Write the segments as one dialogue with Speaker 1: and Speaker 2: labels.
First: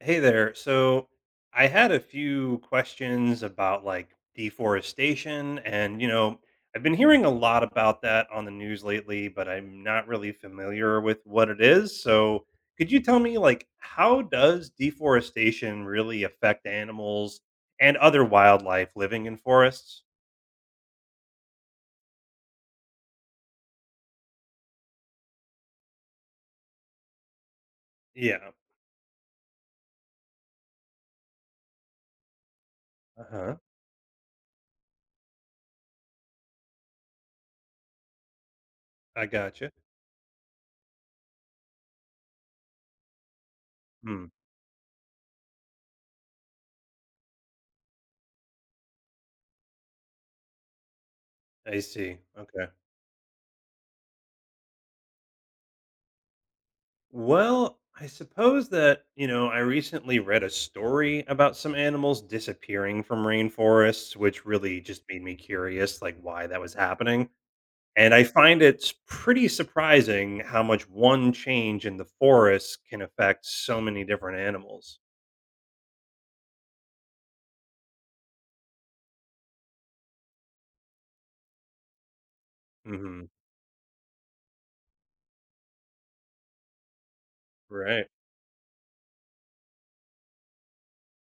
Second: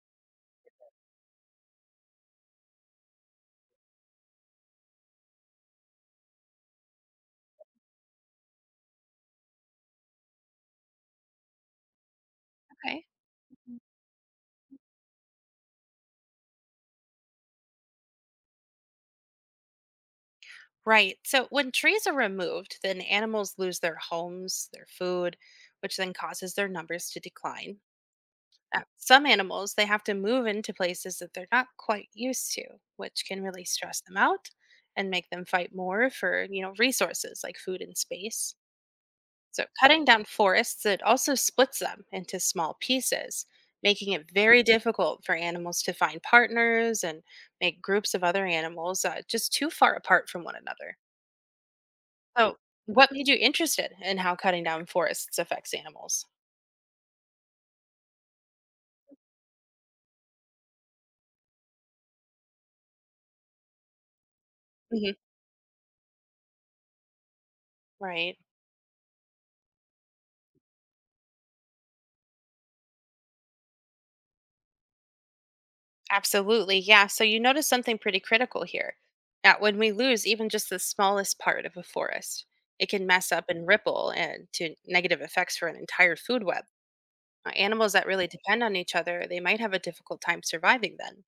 Speaker 1: Hey there. So I had a few questions about like deforestation and you know, I've been hearing a lot about that on the news lately, but I'm not really familiar with what it is. So could you
Speaker 2: Okay.
Speaker 1: tell me like
Speaker 2: Mhm.
Speaker 1: how does deforestation really affect animals and other wildlife living in forests?
Speaker 2: Right. So when trees are removed, then animals lose their homes, their food, which then causes their numbers to decline.
Speaker 1: Yeah.
Speaker 2: Some animals, they have to move into places that they're not quite used to, which can
Speaker 1: Uh-huh.
Speaker 2: really stress them out and make them fight more for, you know, resources like food and space.
Speaker 1: I
Speaker 2: So,
Speaker 1: gotcha.
Speaker 2: cutting down forests, it also splits them into small pieces, making
Speaker 1: Hmm.
Speaker 2: it very difficult for animals to find partners and make groups of other animals just too far apart from one another.
Speaker 1: I see.
Speaker 2: So,
Speaker 1: Okay.
Speaker 2: what made you interested in how cutting down forests affects animals?
Speaker 1: Well, I suppose that, you know, I recently read a story about some animals disappearing from rainforests, which really just
Speaker 2: Hmm.
Speaker 1: made me curious, like why that was happening. And I
Speaker 2: Right.
Speaker 1: find it's pretty surprising how much one change in the forest can affect so many different animals.
Speaker 2: Absolutely. Yeah. So, you notice something pretty critical here. That when we lose even just the smallest part of a forest, it can
Speaker 1: Hmm.
Speaker 2: mess up and ripple and to negative effects for an entire food web. Animals that
Speaker 1: Right.
Speaker 2: really depend on each other, they might have a difficult time surviving then.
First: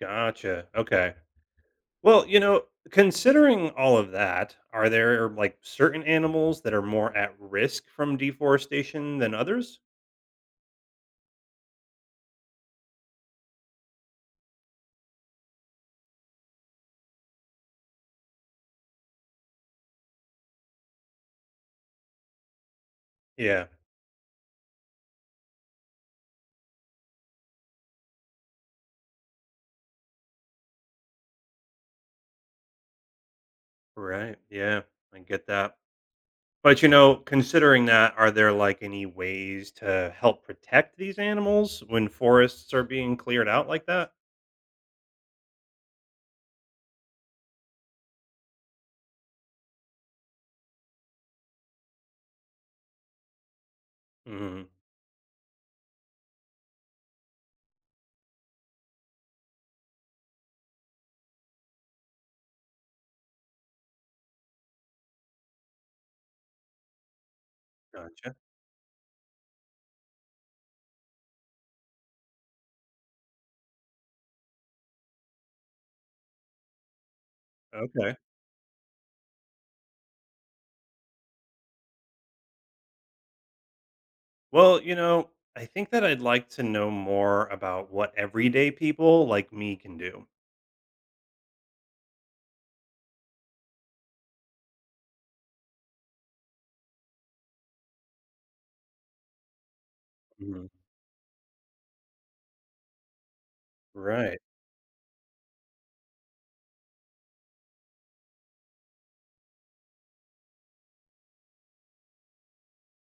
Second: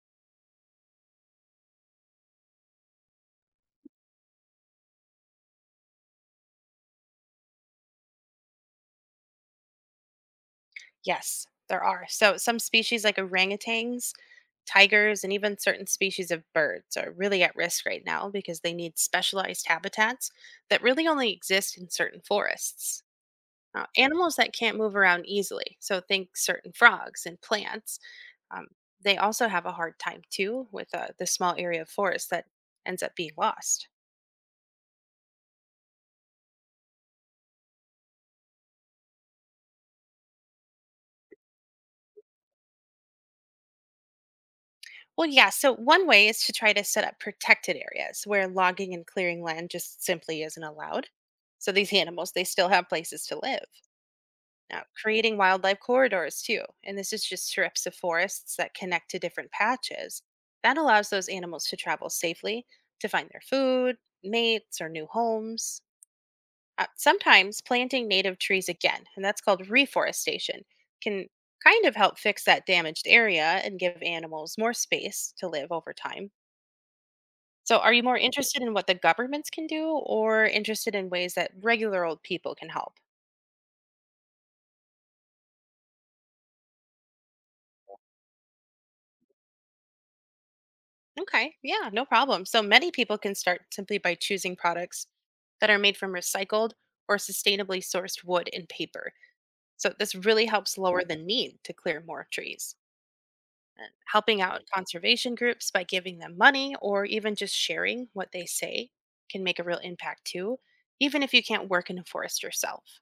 Speaker 1: Gotcha. Okay. Well, you know, considering all of that, are there like certain animals that are more at risk from deforestation than others?
Speaker 2: Yes, there are. So some species like orangutans, tigers, and even certain species of birds are really at risk right now because they need specialized habitats that really only exist in certain forests.
Speaker 1: Yeah.
Speaker 2: Animals that can't move around easily, so think certain frogs and plants, um, they also have a hard time too with the small area of forest that ends up being lost.
Speaker 1: Right. Yeah, I get that. But you know, considering that, are there like any ways to help protect these animals when forests are being cleared out like that?
Speaker 2: Well, yeah, so one way is to try to set up protected areas where logging and clearing land just simply isn't allowed. So these animals, they still have places to live.
Speaker 1: Hmm.
Speaker 2: Now, creating wildlife corridors too, and this is just strips of forests that connect to different patches. That allows those animals to travel safely to find their food, mates, or new homes. Sometimes planting
Speaker 1: Gotcha.
Speaker 2: native trees again, and that's called reforestation, can kind of help fix that damaged area and give animals more space to live over time. So, are you
Speaker 1: Okay.
Speaker 2: more interested in what the governments can do or interested in ways that regular old people can help?
Speaker 1: Well, you know, I think that I'd like to know more about what everyday people like me can do.
Speaker 2: Okay, yeah, no problem. So many people can start simply by choosing products that are made from recycled or sustainably sourced wood and paper. So this really
Speaker 1: Mhm.
Speaker 2: helps lower the need to clear more trees. And
Speaker 1: Right.
Speaker 2: helping out conservation groups by giving them money or even just sharing what they say can make a real impact too, even if you can't work in a forest yourself.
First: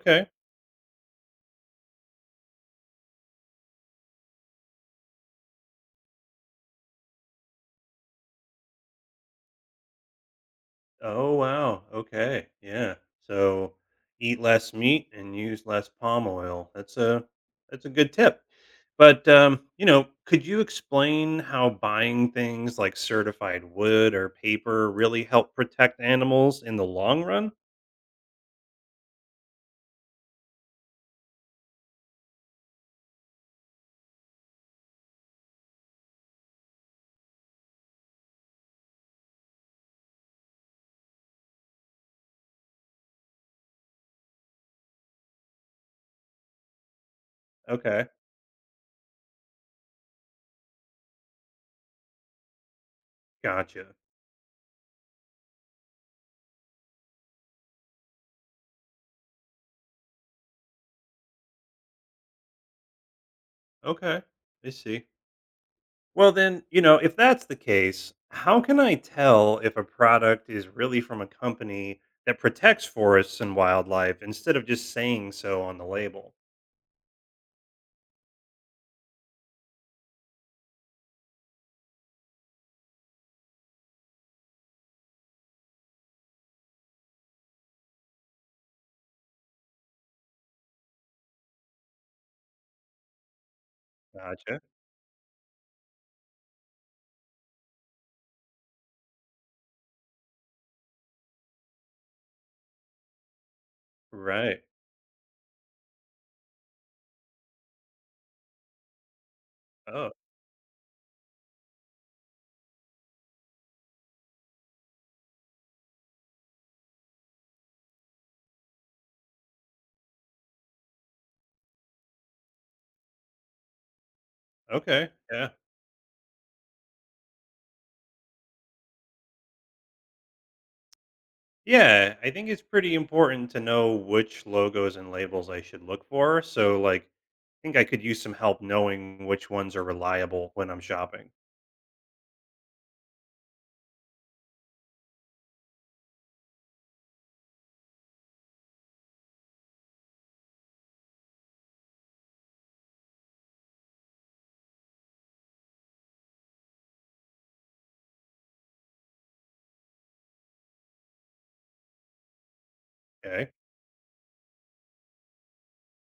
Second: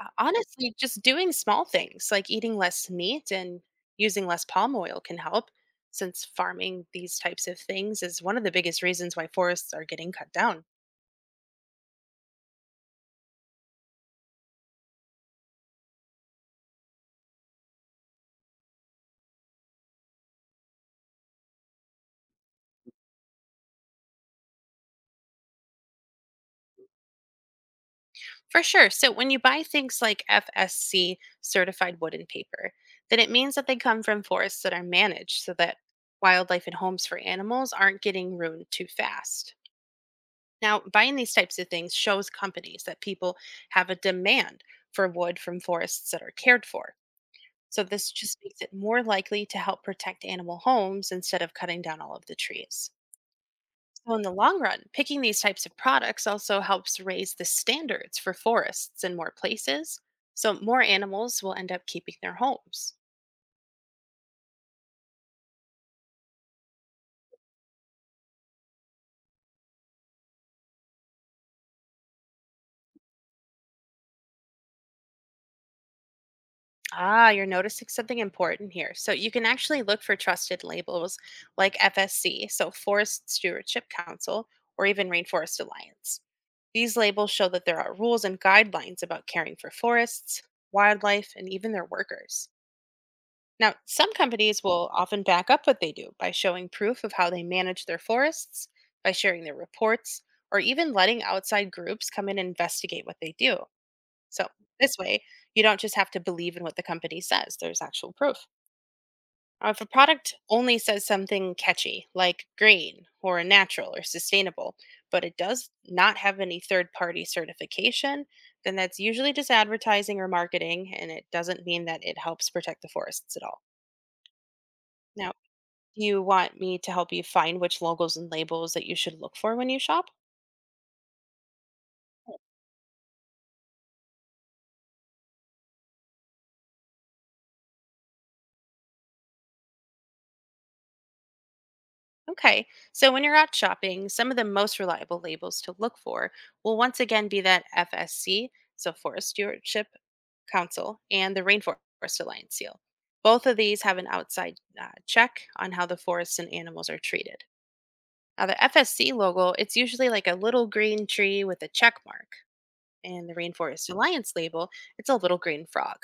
Speaker 2: Honestly, just doing small things like eating less meat and using less palm oil can help, since farming these types of things is one of the biggest reasons why forests are getting cut down.
Speaker 1: Oh, wow. Okay. Yeah. So eat less meat and use less palm oil. That's a good tip. But you know, could you explain how buying things like certified wood or paper really help protect animals in the long run?
Speaker 2: For sure. So, when you buy things like FSC certified wood and paper, then it means that they come from forests that are managed so that wildlife and homes for animals aren't getting ruined too fast. Now, buying these types of things shows companies that people have a demand for wood from forests that are cared for. So
Speaker 1: Okay.
Speaker 2: this just makes it more likely to help protect animal homes instead of cutting down all of the trees.
Speaker 1: Gotcha.
Speaker 2: So in the long run, picking these types of products also helps raise the standards for forests in more places. So more animals will end up keeping their homes.
Speaker 1: Okay. I see. Well, then, you know, if that's the case, how can I tell if a product is really from a company that protects forests and wildlife instead of just saying so on the label?
Speaker 2: Ah, you're noticing something important here. So you can actually look for trusted labels like FSC, so Forest Stewardship Council, or even Rainforest Alliance. These labels show that there are rules and guidelines about caring for forests, wildlife, and even their workers. Now, some
Speaker 1: Gotcha.
Speaker 2: companies will often back up what they do by showing proof of how they manage their forests, by sharing their reports, or even letting outside groups come in and investigate what they do. So,
Speaker 1: Right.
Speaker 2: this way, you don't just have to believe in what the company says, there's actual proof. If a
Speaker 1: Oh,
Speaker 2: product only says something catchy, like green or natural or sustainable, but it does not have any third party certification, then that's usually just advertising or marketing, and it doesn't mean that it helps protect the forests at all.
Speaker 1: okay.
Speaker 2: Now,
Speaker 1: Yeah.
Speaker 2: do you want me to help you find which logos and labels that you should look for when you shop?
Speaker 1: Yeah. I think it's pretty important to know which logos and labels I should look for. So, like, I think I could use some help knowing which ones are reliable when I'm shopping.
Speaker 2: Okay, so when you're out shopping, some of the most reliable labels to look for will once again be that FSC, so Forest Stewardship Council and the Rainforest Alliance seal. Both of these have an outside check on how the forests and animals are treated. Now, the FSC logo, it's usually like a little green tree with a check mark, and the
Speaker 1: Okay.
Speaker 2: Rainforest Alliance label, it's a little green frog.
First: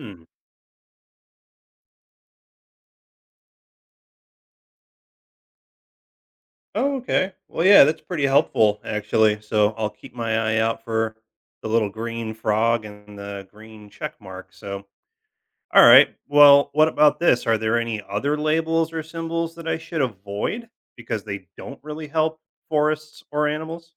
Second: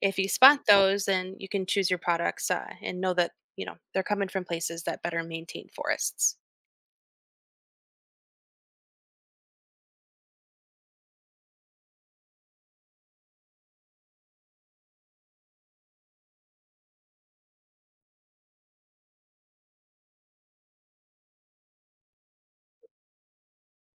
Speaker 2: If you spot those, then you can choose your products and know that you know they're coming from places that better maintain forests.
Speaker 1: Oh, okay. Well, yeah, that's pretty helpful actually. So I'll keep my eye out for the little green frog and the green check mark. So, all right. Well, what about this? Are there any other labels or symbols that I should avoid because they don't really help forests or animals?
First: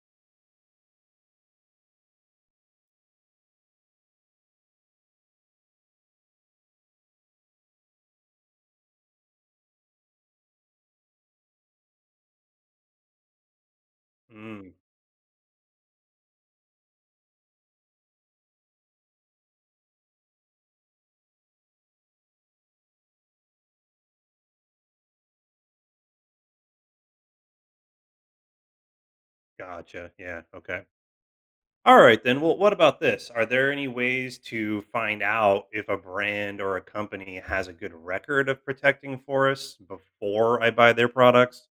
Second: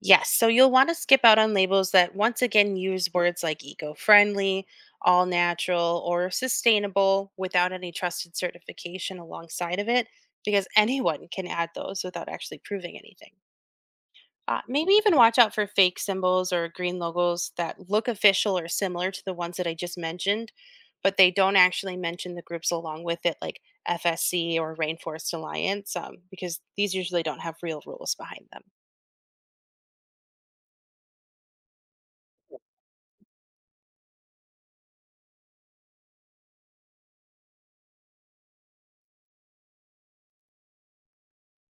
Speaker 2: Yes, so you'll want to skip out on labels that once again use words like eco friendly, all natural, or sustainable without any trusted certification alongside of it, because anyone can add those without actually proving anything.
Speaker 1: Mm,
Speaker 2: Maybe even watch out for fake symbols or green logos that look official or similar to the ones that I just mentioned, but they don't actually mention the groups along with it, like FSC or Rainforest Alliance, because these usually don't have real rules behind them.
Speaker 1: gotcha. Yeah. Okay. All right then. Well, what about this? Are there any ways to find out if a brand or a company has a good record of protecting forests before I buy their products?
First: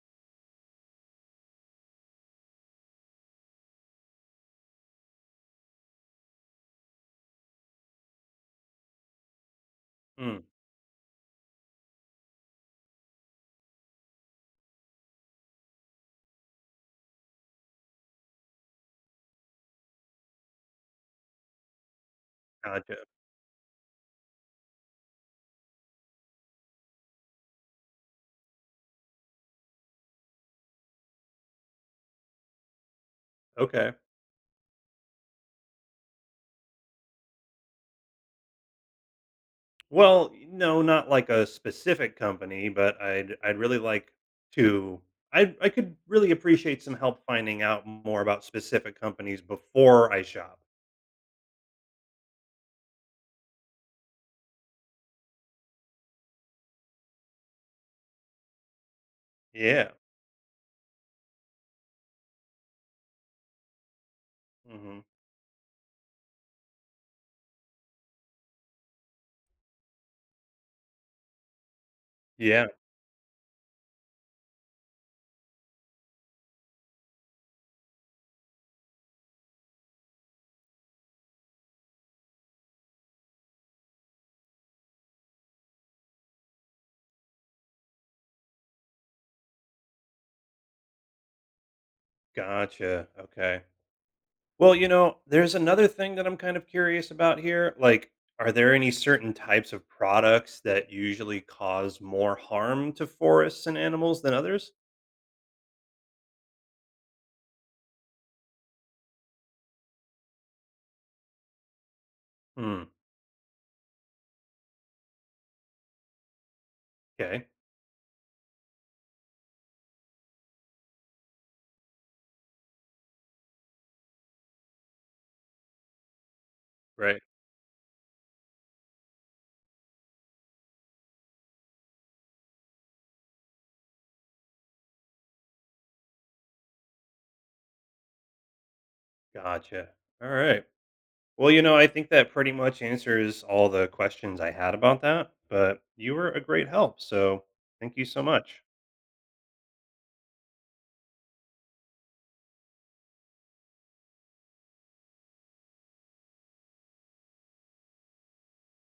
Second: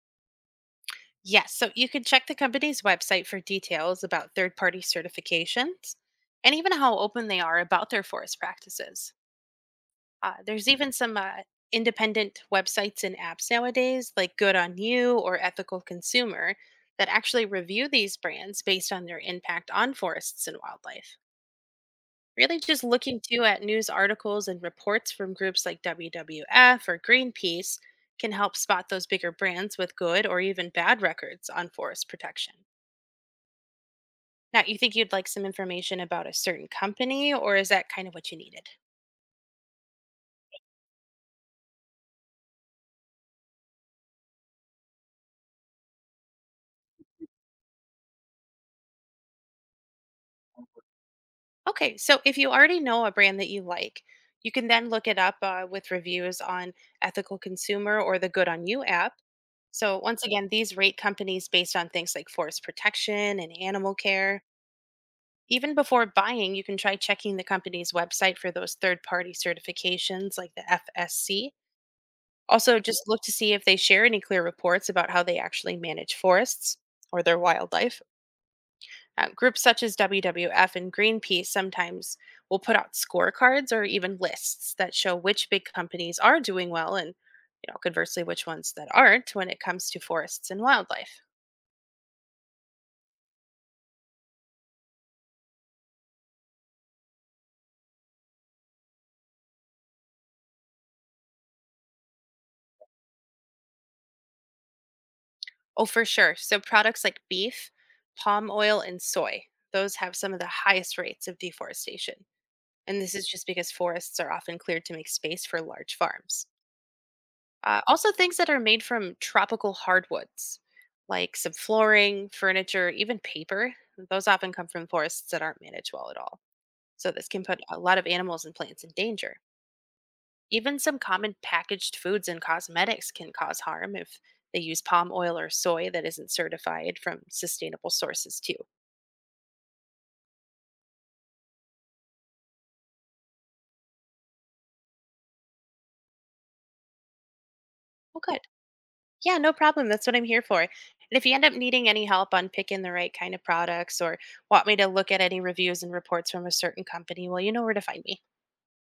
Speaker 2: Yes, so you can check the company's website for details about third party certifications and even how open they are about their forest practices. Uh,
Speaker 1: Hmm.
Speaker 2: there's even some uh, independent websites and apps nowadays, like Good on You or Ethical Consumer, that actually review these brands based on their impact on forests and wildlife. Really, just
Speaker 1: Gotcha.
Speaker 2: looking too at news articles and reports from groups like WWF or Greenpeace can help spot those bigger brands with good or even bad records on forest protection.
Speaker 1: Okay.
Speaker 2: Now, you think you'd like some information about a certain company, or is that kind of what you needed?
Speaker 1: Well, no, not like a specific company, but I'd really like to I could really appreciate some help finding out more about specific companies before I shop.
Speaker 2: Okay, so if you already know a brand that you like, you can then look it up with reviews on Ethical Consumer or the Good on You app.
Speaker 1: Yeah.
Speaker 2: So, once again, these rate companies based on things like forest protection and animal care.
Speaker 1: Hmm.
Speaker 2: Even before buying, you can try checking the company's website for those third party certifications like the FSC.
Speaker 1: Yeah.
Speaker 2: Also, just look to see if they share any clear reports about how they actually manage forests or their wildlife. Groups such as WWF and Greenpeace sometimes will put out scorecards or even lists that show which big companies are doing well and, you know, conversely, which ones that aren't when it comes to forests and wildlife.
Speaker 1: Gotcha. Okay. Well, you know, there's another thing that I'm kind of curious about here. Like, are there any certain types of products that usually cause more harm to forests and animals than others?
Speaker 2: Oh, for sure. So products like beef, palm oil, and soy, those have some of the highest rates of deforestation.
Speaker 1: Hmm.
Speaker 2: And this is just because forests are often cleared to make space for large farms.
Speaker 1: Okay.
Speaker 2: Also, things that are made from tropical hardwoods, like some flooring, furniture, even paper, those often come from forests that aren't managed well at all. So,
Speaker 1: Right.
Speaker 2: this can put a lot of animals and plants in danger. Even some common packaged foods and cosmetics can cause harm if they use palm oil or soy that isn't certified from sustainable sources, too.
Speaker 1: Gotcha. All right. Well, you know, I think that pretty much answers all the questions I had about that, but you were a great help. So thank you
Speaker 2: Oh,
Speaker 1: so
Speaker 2: good.
Speaker 1: much.
Speaker 2: Yeah, no problem. That's what I'm here for. And if you end up needing any help on picking the right kind of products or want me to look at any reviews and reports from a certain company, well, you know where to find me.